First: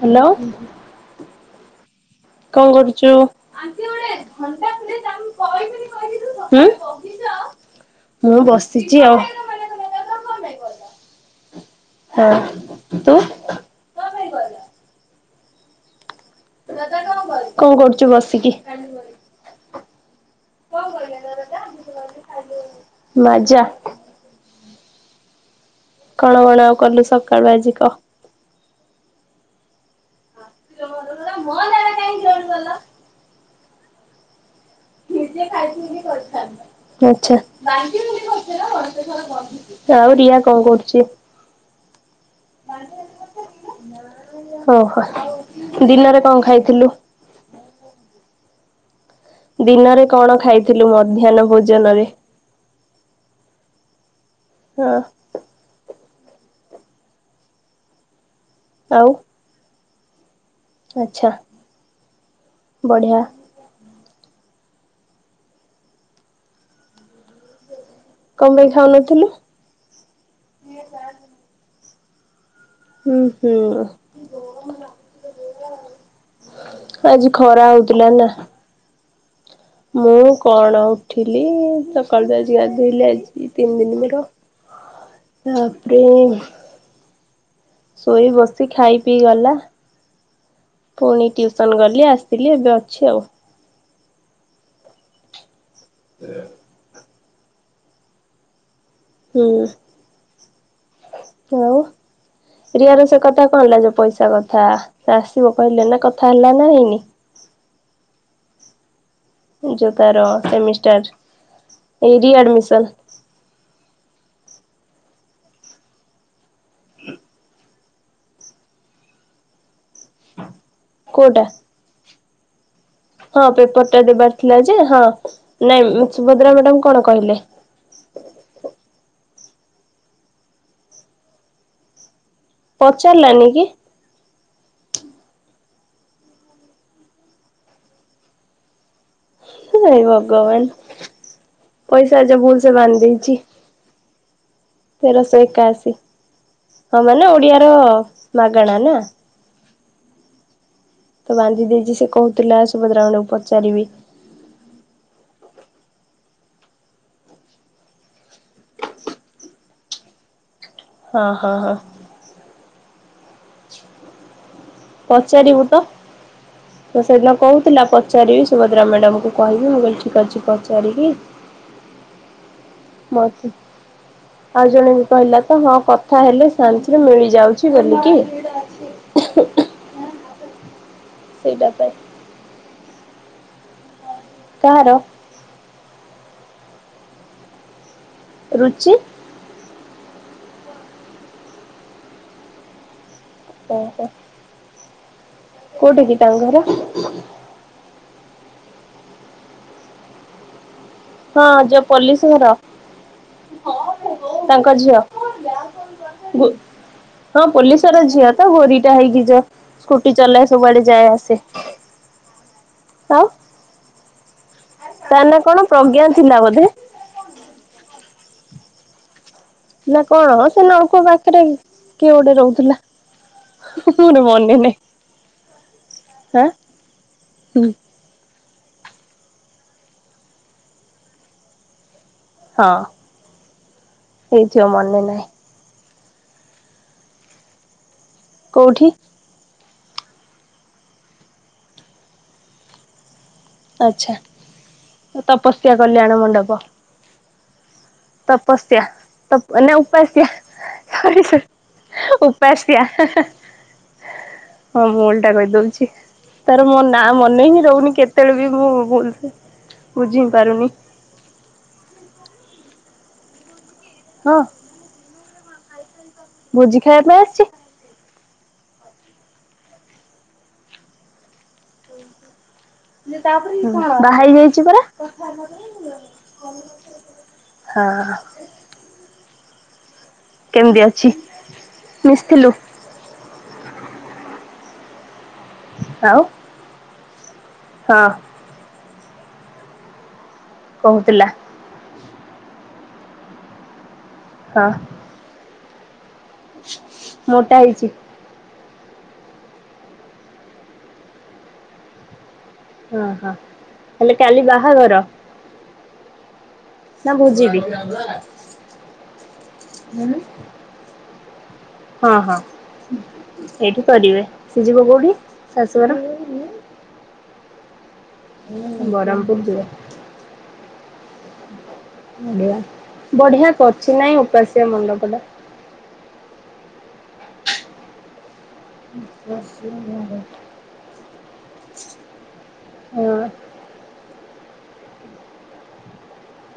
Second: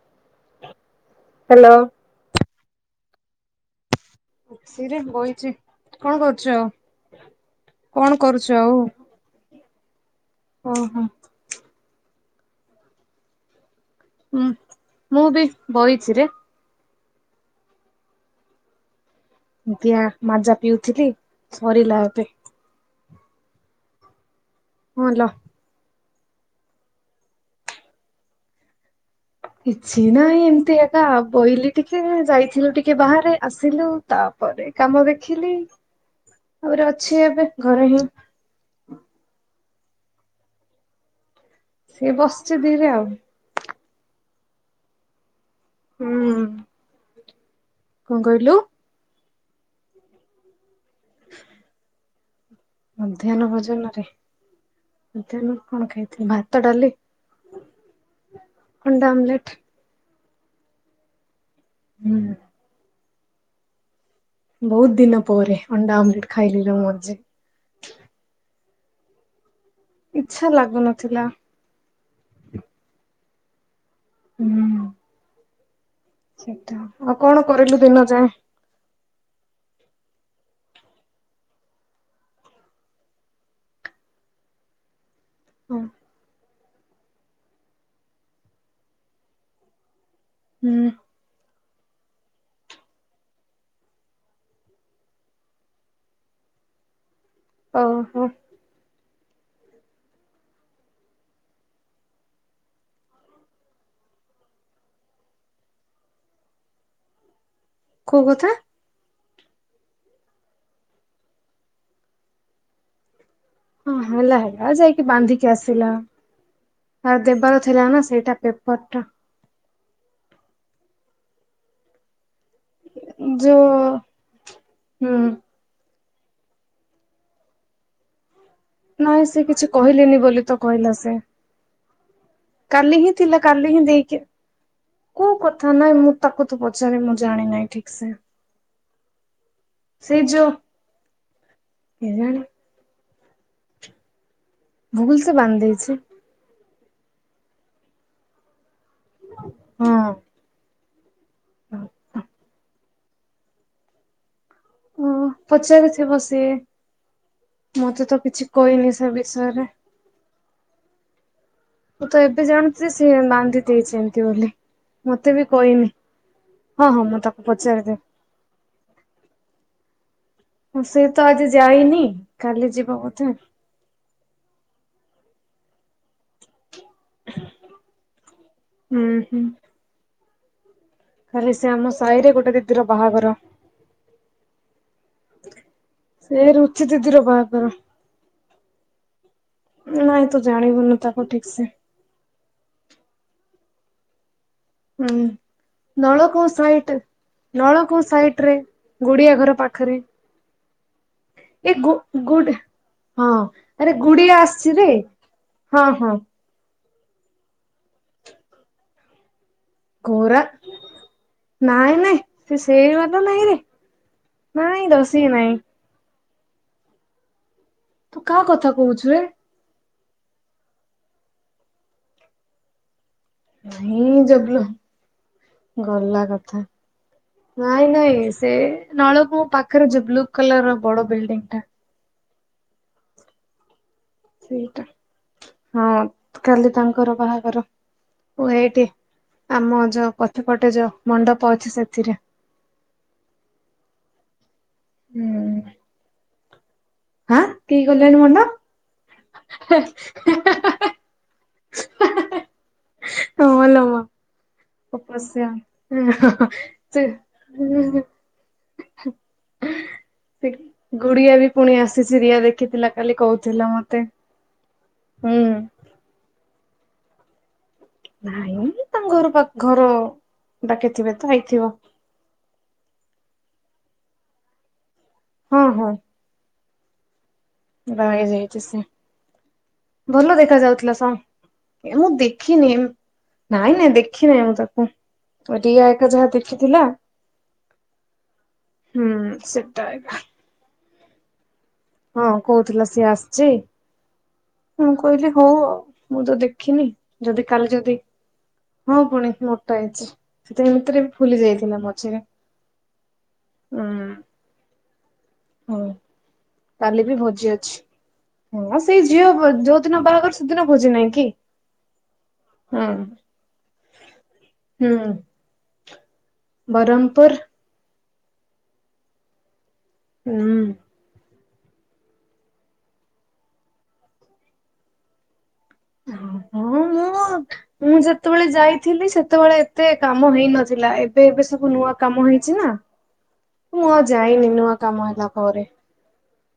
Hello. Hello. କଣ କରୁଚୁ? ରେ ବଇଚି, କଣ କରୁଛ ହୁଁ କଣ ମୁଁ କରୁଛ ଆଉ? ବସିଛି ହଁ ଓହୋ। ହୁଁ ତୁ ହୁଁ ମୁଁ ବି ବଇଛି ରେ। କଣ କରୁଛ ବସିକି? ଦିଆ ମାଜା ପିଉଥିଲି ସରିଲା ଏବେ। ମାଜା। ହଁ ଲୋ। କଣ କଣ ଆଉ କଲୁ ସକାଳୁ ଆଜି କ? କିଛି ନାହିଁ ଏମିତି ଏକା ବୋଇଲି ଟିକେ ଯାଇଥିଲୁ ଟିକେ ବାହାରେ ଆସିଲୁ ତା ପରେ କାମ ଦେଖିଲି ତାପରେ ଅଛି ଆଚ୍ଛା ଏବେ ଘରେ ହିଁ। ଆଉ ରିଆ କଣ କରୁଛି? ସିଏ ବସିଚି ଧିରେ ଆଉ। ଓହୋ ଦିନରେ କଣ ହୁଁ ଖାଇଥିଲୁ? କଣ କହିଲୁ? ଦିନରେ କଣ ଖାଇଥିଲୁ ମଧ୍ୟାହ୍ନ ଭୋଜନରେ? ମଧ୍ୟାହ୍ନ ଭୋଜନରେ? ହଁ କଣ ଖାଇଥିଲି ଭାତ, ଡାଲି, ଆଉ ଅଣ୍ଡା ଆମ୍ଲେଟ। ଆଚ୍ଛା। ହୁଁ। ବଢ଼ିଆ। ବହୁତ ଦିନ ପରେ ଅଣ୍ଡା ଆମଲେଟ ଖାଇଲି [unintelligible] କଣ ପାଇଁ ଖାଉନଥିଲୁ? ଇଚ୍ଛା ଲାଗୁନଥିଲା। ହୁଁ ହୁଁ। ହୁଁ। ସେଇଟା ଆଉ ଆଜି କଣ ଖରା କରିଲୁ ଦିନ ହଉଥିଲା ନା। ଯାଏ। ମୁଁ କଣ ଉଠିଲି ସକାଳୁ ତ ଆଜି ଗାଧୋଇଲି ଆଜି ତିନି ଦିନ ମୋର। [inaudible] ତାପରେ ଶୋଇ ବସି ଖାଇ ପିଇ ଗଲା। ହୁଁ। ପୁଣି ଟ୍ୟୁସନ ଗଲି ଆସିଲି ଏବେ ଅଛି ଆଉ। [inaudible] ଓହୋ। ହୁଁ ଆଉ। ରିୟାର ସେ କଥା କଣ ହେଲା ଯୋଉ ପଇସା କଥା ସେ ଆସିବ କହିଲେ ନା କଥା ହେଲା ନା ହେଇନି? କୋଉ କଥା? ଯୋଉ ତାର ସେମିଷ୍ଟାର ଏଇ ରିଆଡମିସନ? ହଁ ହେଲା ହେଲା ଯାଇକି ବାନ୍ଧିକି ଆସିଲ। ଆଉ ଦେବାର ଥିଲା ନା ସେଇଟା ପେପର ଟା। କୋଉଟା? ହଁ ଯୋଉ ପେପରଟା ଦେବାର ଥିଲା ଯେ ହଁ ହୁଁ ନାଇଁ ସୁଭଦ୍ରା ମ୍ୟାଡାମ କଣ କହିଲେ? ନାଇଁ ସେ କିଛି କହିଲେନି ବୋଲି ତ କହିଲା ସେ। କାଲି ହିଁ ଥିଲା ପଚାରିଲାନି କି? କାଲି ହିଁ ଦେଇକି କୋଉ କଥା ନାଇଁ ମୁଁ ତାକୁ ତୁ ପଚାରେ ମୁଁ ଜାଣିନାହିଁ ଠିକସେ। ହେ ଯୋଉ ଭଗବାନ ପଇସା କେଜାଣି ଯେ ଭୁଲସେ ବାନ୍ଧି ଦେଇଛି। ଭୁଲ ସେ ତେରଶ ବାନ୍ଧି ଦେଇଛି ଏକାଅଶି ହଁ ମାନେ ଓଡ଼ିଆର ମାଗେଣା ନା। ହଁ। ତ ବାନ୍ଧି ଦେଇଚି ସେ କହୁଥିଲା ସୁଭଦ୍ରା ମ୍ୟାଡାମଙ୍କୁ ପଚାରିବି। ଓ ପଚାରିଥିବ ସିଏ ମତେ ତ କିଛି କହିନି ସେ ବିଷୟରେ। ହଁ ହଁ ହଁ। ମୁଁ ତ ଏବେ ଜାଣୁଚି ଯେ ସିଏ ବାନ୍ଧି ଦେଇଛନ୍ତି ବୋଲି। ମତେ ବି ପଚାରିବୁ ତ କହିନି ହଁ ତ ହଁ ମୁଁ ସେଦିନ ତାକୁ କହୁଥିଲା ପଚାରିଦେ ପଚାରିବି ସୁଭଦ୍ରା ମ୍ୟାଡାମଙ୍କୁ କହିବି ମୁଁ କହିଲି ଠିକ୍ ଅଛି କ ହଁ ସେ ତ ଆଜି ଯାଇନି କାଲି ଯି ମତେ ଆଉ ଜଣେ ବି କହିଲା ତ ହଁ କଥା ହେଲେ ସାମ୍ସରେ ମିଳିଯାଉଛି ବୋଲିକି। ହୁଁ ହୁଁ। କାଲି ସେଇଟା ସେ ପାଇଁ ଆମ ସାଇରେ ଗୋଟେ ଦିଦିର ବାହାଘର। କାହାର? ସେ ରୁଚି ଦିଦିର ବାହାଘର। ରୁଚି? ନାଇଁ ତୁ ଜାଣିବୁନୁ ତାକୁ ଠିକସେ। ଓହୋ। ହୁଁ କୋଉଠି କି ତାଙ୍କ ନଳକୂଅଁ ଘର ସାଇଟ୍ ନଳକୂଅଁ ସାଇଟରେ ଗୁଡିଆ ଘର ପାଖରେ। ହଁ ଏ ଯୋଉ ପୋଲିସ ଘର। ଗୁ-ଗୁଡ ହଁ ଆରେ ଗୁଡିଆ ତାଙ୍କ ଆସଚି ରେ। ଝିଅ ହଁ ହଁ। ଗୁ ହଁ ପୋଲିସ ର ଝିଅ ତ ଗୋରିଟା ହେଇକି ଯ ସ୍କୁଟି ଘୋରା ଚଲାଏ ସବୁଆଡେ ଯାଏ ଆସେ ନାଇଁ ନାଇଁ ସେ ସେଇ ବାଲା ଆଉ। ନାଇଁରେ ନାଇଁ ତା ସିଏ ନାଁ ନାଇଁ କଣ ପ୍ରଜ୍ଞା ଥିଲା ବୋଧେ। ତୁ କାହା କଥା କହୁଛୁ ରେ? ନା କଣ ସେ ନଳକୂଅଁ ପାଖରେ କିଏ ଗୋଟେ ରହୁଥିଲା। ନାଇଁ ମୋର ଯୋଉ ମନେ ନାହିଁ ବ୍ଲୁ ଗଲା ହାଁ କଥା ହୁଁ ନାଇଁ ନାଇଁ। ସେ ନଳକୂଅଁ ପାଖରେ ଯୋଉ ବ୍ଲୁ କଲର ର ବଡ ବିଲ୍ଡିଂ ଟା। ହଁ ହେଇଥିବ ସେଇଟା। ମନେ ନାହିଁ। ହଁ କାଲି ତାଙ୍କର ବାହାଘର ଉ କୋଉଠି ଏଇଟି ଆମ ଯୋଉ ପଛ ପଟେ ଯୋଉ ମଣ୍ଡପ ଅଛି ସେଥିରେ। ଆଚ୍ଛା ଓ ହୁଁ। ତପସ୍ୟା କଲ୍ୟାଣ ମଣ୍ଡପ। ହାଁ କି କଲ୍ୟାଣି ମଣ୍ଡପ? ତପସ୍ୟା ତପ ନା ଉପାସ୍ୟା ସରି ସ ଉପାସ୍ୟା ହାଁ ହାଁ। ହଁ ଲୋ ମା ହଁ ମୁଁ ଓଲଟା ତପସ୍ୟା କହିଦଉଛି ତାର ମୋ ନାଁ ମନେ ହିଁ ସେ ରହୁନି କେତେବେଳେ ବି ମୁଁ ଭୁଲସେ ବୁଝି ସେ ପାରିମି ଗୁଡିଆ ବି ପୁଣି ଆସିଛି ରିଆ ଦେଖିଥିଲା କାଲି କହୁଥିଲା ମତେ। ହଁ। ହୁଁ। ଭୋଜି ଖାଇବା ପାଇଁ ଆସିଛି? ନାଇଁ ତାଙ୍କ ଘର ପା ଘର ଡାକି ଥିବେ ତ ଆଇଥିବ। ବାହା ହେଇ ଯାଇଛି ପରା? ହଁ ହଁ। [unintelligible] ବାହା ହେଇ ଯାଇଛି ସେ। ଭଲ ଦେଖା କେମିତି ଯାଉଥିଲା ଅଛି? ଶ ଏ ମୁଁ ମିଶିଥିଲୁ ଦେଖିନି। ନାଇଁ ନାଇଁ ଦେଖି ନାହିଁ ମୁଁ ତାକୁ। ରିୟା ଏକା ଆଉ ଯାହା ଦେଖିଥିଲା। ହଁ। ହୁଁ ସେଟା ଆଇଲା। କହୁଥିଲା ହଁ କହୁଥିଲା ସିଏ ଆସିଛି ହଁ ମୁଁ କହିଲି ହଉ ଆଉ ମୁଁ ତ ଦେଖ ଖିଇନି ଯଦି ମୋଟା କାଲି ହେଇଛି ଯଦି ମୁଁ ପୁଣି ମୋଟା ହେଇଛି ସେ ଏଭିତରେ ଫୁଲି ଯାଇଥିଲା ମଝିରେ। ହଁ ହଁ ହେଲେ କାଲି ବାହାଘର? ହୁଁ କାଲି ବି ଭୋଜି ଅଛି। ହ ସେଇ ଝିଅ ବ ଯୋଉ ଦିନ ବାହାଘର ସେଦିନ ଭୋଜି ନାହିଁ କି? ହଁ ହଁ ହୁଁ। ଏଇଠି କରିବେ ସେ ଯିବ କୋଉଠି ଶାଶୁଘର? ବରମପୁର। ବରମପୁର ଯିବ। ହୁଁ। ବଢିଆ ବଢିଆ କରିଛି ନାଇଁ ଉପାସ୍ୟା ମଣ୍ଡପ ଟା? ହଁ ହଁ ମୁଁ-ଉ-ଉ-ଉ ମୁଁ ଯେତେବେଳେ ଯାଇ ଥିଲି ସେତେବେଳେ ଏତେ କାମ ହେଇ ନଥିଲା ଏବେ ଏବେ ସବୁ ନୂଆ କାମ ହେଇଛି ନା। ହଁ। ମୁଁ ଆଉ ଯାଇନି ନୂଆ କାମ ହେଲା ପରେ।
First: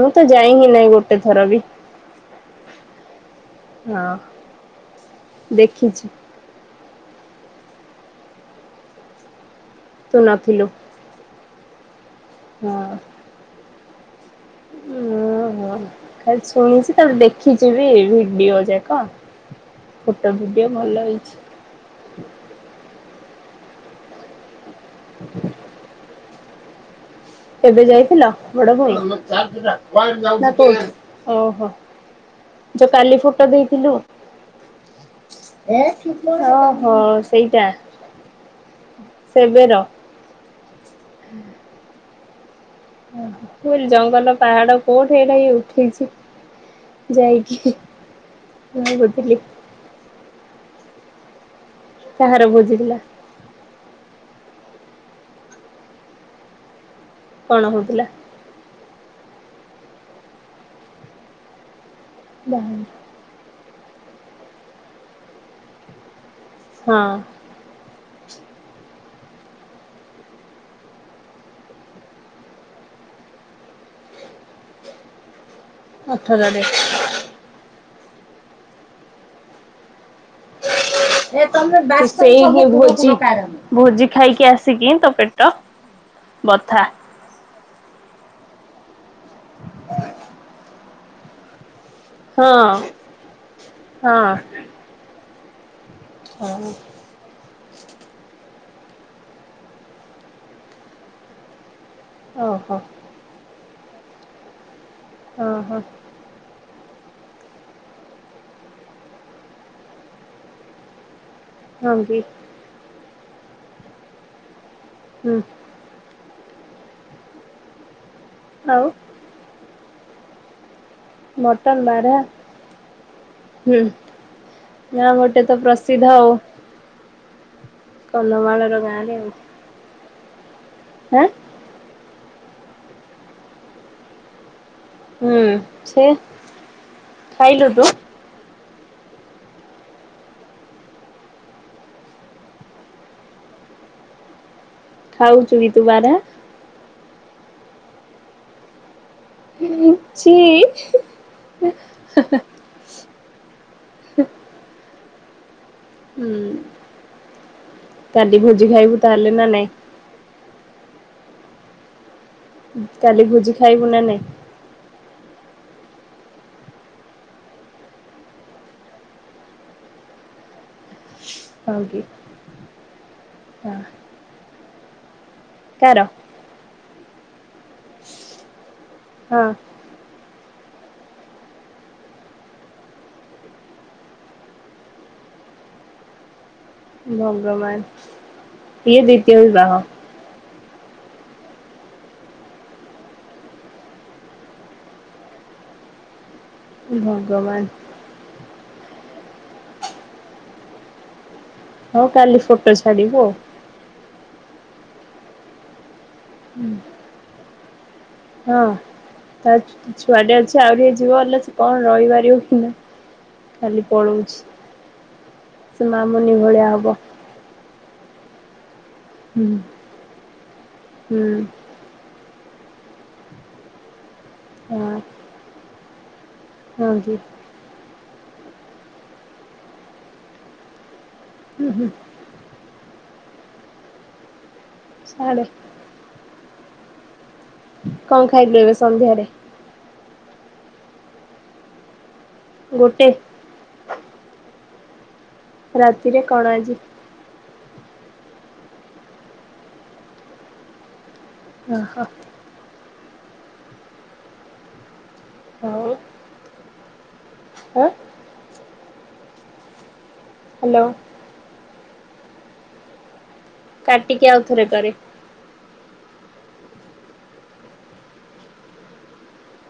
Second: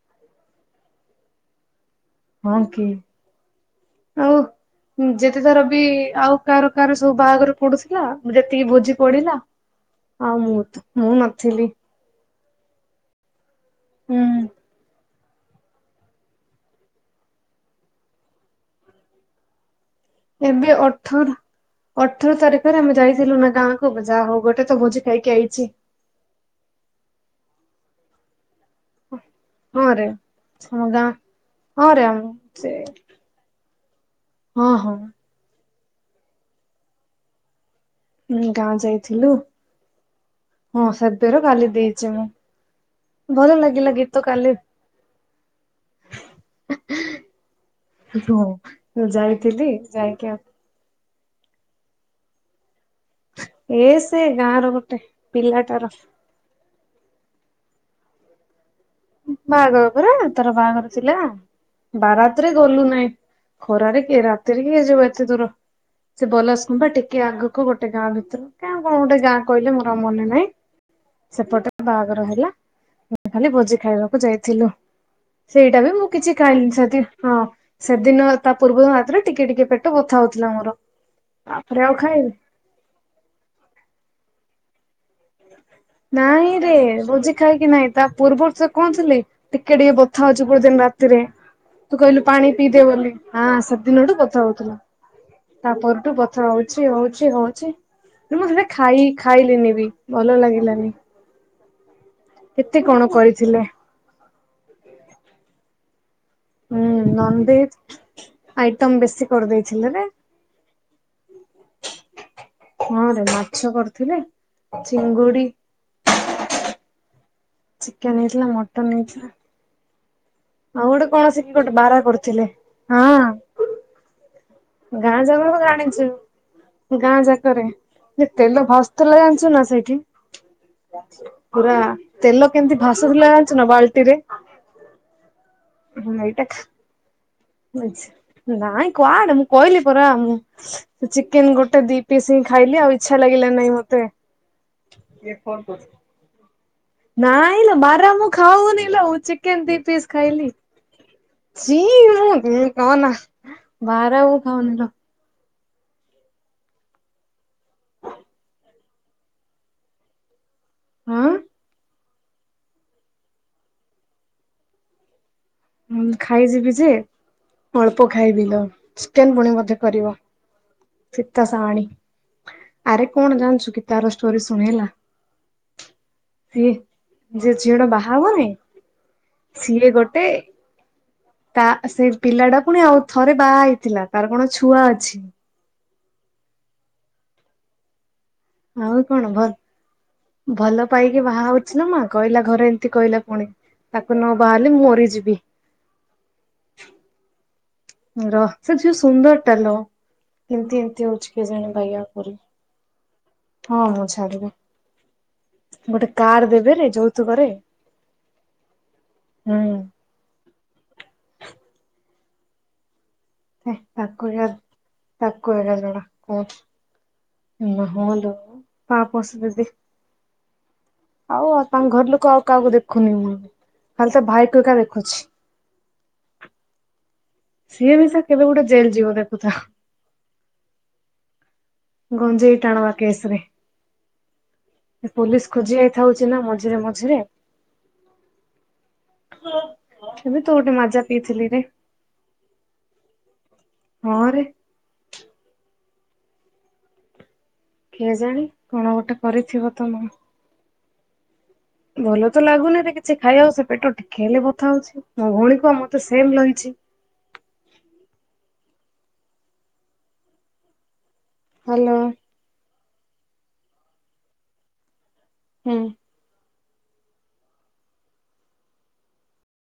ମୁଁ ତ ଯାଇନି ନା ଏ ଗୋଟେ ଥର ବି। ହଁ କି ହଁ ଆଉ ଯେତେଥର ବି ଦେଖିଛି ଆଉ କାହାର କାହାର ସବୁ ବାହାଘର ପଡୁଥିଲା ଯେତିକି ଭୋଜି ପଡିଲା ତୁ ଆଉ ମୁଁ ନଥିଲୁ ତ ମୁଁ ନଥିଲି। ହଁ। ହୁଁ। ଉ ହୁଁ ଖାଲି ଶୁଣିଛି ତାପରେ ଦେଖିଛି ବି ଭିଡିଓ ଯାକ। ଫୋଟା ଏବେ ଭିଡିଓ ଭଲ ଅଠର ହେଇଛି। ଅଠର ତାରିଖରେ ଆମେ ଯାଇଥିଲୁ ନା ଗାଁକୁ ଯାହା ହଉ ଗୋଟେ ତ ଭୋଜି ଖାଇକି ଆଇଛି। ଏବେ ଯାଇଥିଲ [unintelligible] ହଁ ରେ ଆମ ଗାଁ [unintelligible] ଓ ହୋ ହଁ ରେ ଆମ ସେ ଯୋ କାଲି ଫୋ ଟୋ ଦେଇଥିଲୁ ହଁ ହଁ। ଓହୋ ସେଇଟା। ଉଁ ଗାଁ ଯାଇଥିଲୁ ସେବେର ହଁ ସେବେର କାଲି ଦେଇଛି ମୁଁ। ଭଲ ଫୁଲ ଲାଗିଲା ଗୀତ ଜଙ୍ଗଲ କାଲି ପାହାଡ କୋଉଠ ଏଇଟା ଇଏ ଉଠେଇଛି ଯାଇକି ମୁ ହଁ କଥିଲି ଯାଇଥିଲି ଯାଇକି ଆଉ କାହାର ବୁଝିଥିଲା ଏ ସେ ଗାଁ ର ଗୋଟେ ପିଲାଟାର କଣ ହଉଥିଲା ବାହାଘର ପରା ତାର ବାହାଘର ଥିଲା ବାରାତରେ ଗଲୁ ବାହାଘର ନାଇଁ ଖରାରେ କିଏ ରାତିରେ କିଏ ଜିବ ଏତେ ଦୂର ସେ ବଲସଗୁମ୍ପା ହଁ ଟିକେ ଆଗକୁ କ ଗୋଟେ ଗାଁ ଭିତରୁ କ କଣ ଗୋଟ ଗା କହେ ମୋର ଆଉ ମନେ ନାହିଁ ସେପଟେ ବାହାଘର ହେଲା ମୁ ଖାଲି ଭୋଜି ଖାଇବାକୁ ଯାଇଥିଲୁ ସେଇଟା ବି ମୁଁ କିଛି ଅଠର ରେ ଖାଇଲିି ସେଠି ହଁ ସେଦିନ ତା ପୂର୍ବ ଦିନ ରାତିରେ ର ଟିକେ ଟିକେ ପେ ଟ ବଥାଉଥିଲା ଭୋଜି ଖାଇକି ଆସିକି ତ ପେଟ ନାଇଁ ରେ ବଥା ଭୋଜି ଖାଇକି ନାଇଁ ତା ପୂର୍ବରୁ ସେ କଣଥିଲେ ଟିକେ ଟିକେ ବଥା ହଉଛି କୋଟେ ଦିନ ରାତି ରେ ତୁ କହିଲୁ ପାଣି ହଁ ପିଇଦେ ବୋଲି ହଁ ସେଦିନଠୁ ହଁ। ବଥା ହଉଥିଲା ତାପରଠୁ ପଥର ହଁ। ହଉଛି ହଉ ଛି ହଉଛି ମୁଁ ସେଟା ଖାଇ ଖାଇଲିିନି ବି ଭଲ ଲାଗିଲାନି ଓହୋ କେତେ କଣ କରିଥିଲେ ହ ହୋ ହୁଁ ନନଭେଜ ଆଇଟମ୍ ବେଶୀ କରିଦେଇଥିଲେ ନା ହଁ ଜ ହଁ ରେ ମାଛ କରୁଥିଲେ ହୁଁ ଚିଙ୍ଗୁଡି ଚିକେନ ହେଇଥିଲା ଆଉ ମଟନ ହେଇଥିଲା ହଉ ଗୋଟେ କଣ ସେଠୀ ଗୋଟେ ବାରା କରିଥିଲେ ହଁ ହୁଁ ଯ ଗାଁ ମୋଟେ ଯାକର ତ ଜାଣିଛୁ ପ୍ରସିଦ୍ଧ ଆଉ ଗାଁ ଯାକରେ ଯେ ତେଲ କନ୍ଧମାଳର ଗାଁରେ ଭାଶୁଥିଲା ଆଉ। ଜାଣିଛୁ ନା ସେଇଠି ଆଁ ପୁରା ତେଲ କେମିତି ଭାସୁଥିଲା ଜାଣିଛୁ ନା ବାଲ୍ଟିରେ ହୁଁ ସେ ହଁ ଏଇଟା ଖାଇଲୁ ତୁ ନାଇଁ କୁଆଡେ ମୁଁ କହିଲି ପରା ମୁଁ ସେ ଚିକେନ ଗୋଟେ ଦି ପିସ୍ ହିଁ ଖାଇଲି ଆଉ ଇଚ୍ଛା ଲାଗିଲା ନାହିଁ ମତେ ଖାଉଛୁ କି ତୁ ବାରହା ନାଇଁ ଲ ବାରା ମୁ ଖାଉନି ଲ ମୁ ଚି କେନ ଦୀ ପିସ୍ ଛି ଖାଇଲି ଚି ହୁଁ କହନା ବାରହା ମୁ ଖାଉନି ଲୋ ହୁଁ କାଲି ଭୋଜି ଖାଇବୁ ତାହେଲେ ନା ନାଇଁ ହଁ କାଲି ଭୋଜି ଖାଇବୁ ନା ନାଇଁ ହଁ ଖାଇଯିବି ଯେ ଅଳ୍ପ ଖାଇବି ଲ ଚିକେନ୍ ପୁଣି ବଧେ କରିବ। ସୀତା ହଁ ସାହାଣୀ, କି ଆରେ କଣ ଜାଣିଛୁ ହଁ କି ତାର ଷ୍ଟୋରି ଶୁଣେ ହେଲା। କାର। ସିଏ ଯିଏ ଝିଅ ଟା ବାହା ହବନେଇ। ହଁ। ସିଏ ଗୋଟେ ତା ସେଇ ପିଲା ଟା ପୁଣି ଆଉ ଥରେ ବାହା ହେଇଥିଲା ତାର କଣ ଛୁଆ ଅଛି। ଭଗବାନ। ଆଉ ଇଏ କଣ ଦ୍ଵିତୀୟ ଭ ବିବାହ ଭଲ ପାଇକି ବାହା ହଉଚି ନା ମା କହିଲା ଘରେ ଏମିତି କହିଲା ପୁଣି। ତାକୁ ନ ବାହାହେଲେ ମୁଁ ମରିଯିବି। ଭଗବାନ। ରହ ସେ ଝିଅ ସୁନ୍ଦର ଟା ଲୋ, କେମତି ଏମିତି ହଉଚି କେଜାଣି। ବାଇଆ ହଉ ପରି। କାଲି ଫଟୋ ଛାଡିବୁ ଆଉ। ହଁ ମୁଁ ଛାଡ଼ିବି, ଗୋଟେ କାର ଦେବେରେ ଯୋଉତୁକରେ। ହଁ ତା ଛୁ ଛୁଆଟେ ଅଛି ଆଉରି ଇଏ ଯିବ ବଲେ ସେ କଣ ରହିପାରିବ କି ନାହିଁ। ହେ ଖାଲି ତାକୁ ପଳଉଚି ଏକା ତାକୁ ସେ ମାମୁନି ଭଳିଆ ହବ। ଇଲୋ ହଁ ଲୋ [unintelligible] ହୁଁ ହୁଁ। ତାଙ୍କ ଘର ଲୋକ ଆଉ କାହାକୁ ଦେଖୁନି ମୁଁ ଖାଲି ତା ଭାଇ କୁ ଏକା ହଁ ଦେଖୁଚି। [unintelligible] ସିଏ ବି ସେ କେବେ ଗୋଟେ ଜେଲ ଯିବ ଦେଖୁଥା। ହୁଁ ହୁଁ। ଗଞ୍ଜେଇ ଟାଣବା କେସ ରେ। ସାଡେ ପୋଲିସ ଖୋଜି ଥା ହଉଚି ନା ମଝିରେ ମଝିରେ। କଣ ଖାଇଲୁ ଏବେ ସନ୍ଧ୍ୟାରେ? ଏବେ ତ ଗୋଟେ ମାଜା ପିଇଥିଲି ରେ। ଗୋଟେ? ହଁ ରେ। ରାତିରେ କଣ ଆଜି? କିଏ ଜାଣି କଣ ଗୋଟେ କରିଥିବ ତ ମ ଓହୋ ଭଲ ତ ଲାଗୁନିରେ କିଛି ଖାଇବାକୁ ସେ ପେଟ ଟିକେ ହେଲେ ବଥା ହଉଚି। ମୋ ଭଉଣୀ କୁ ଆଉ ହଉ ମତେ ସେମ୍ ରହିଚି। ଆଁ? ହ୍ୟାଲୋ। ହ୍ୟାଲୋ। କାଟିକି ଆଉଥରେ କରେ। ହୁଁ।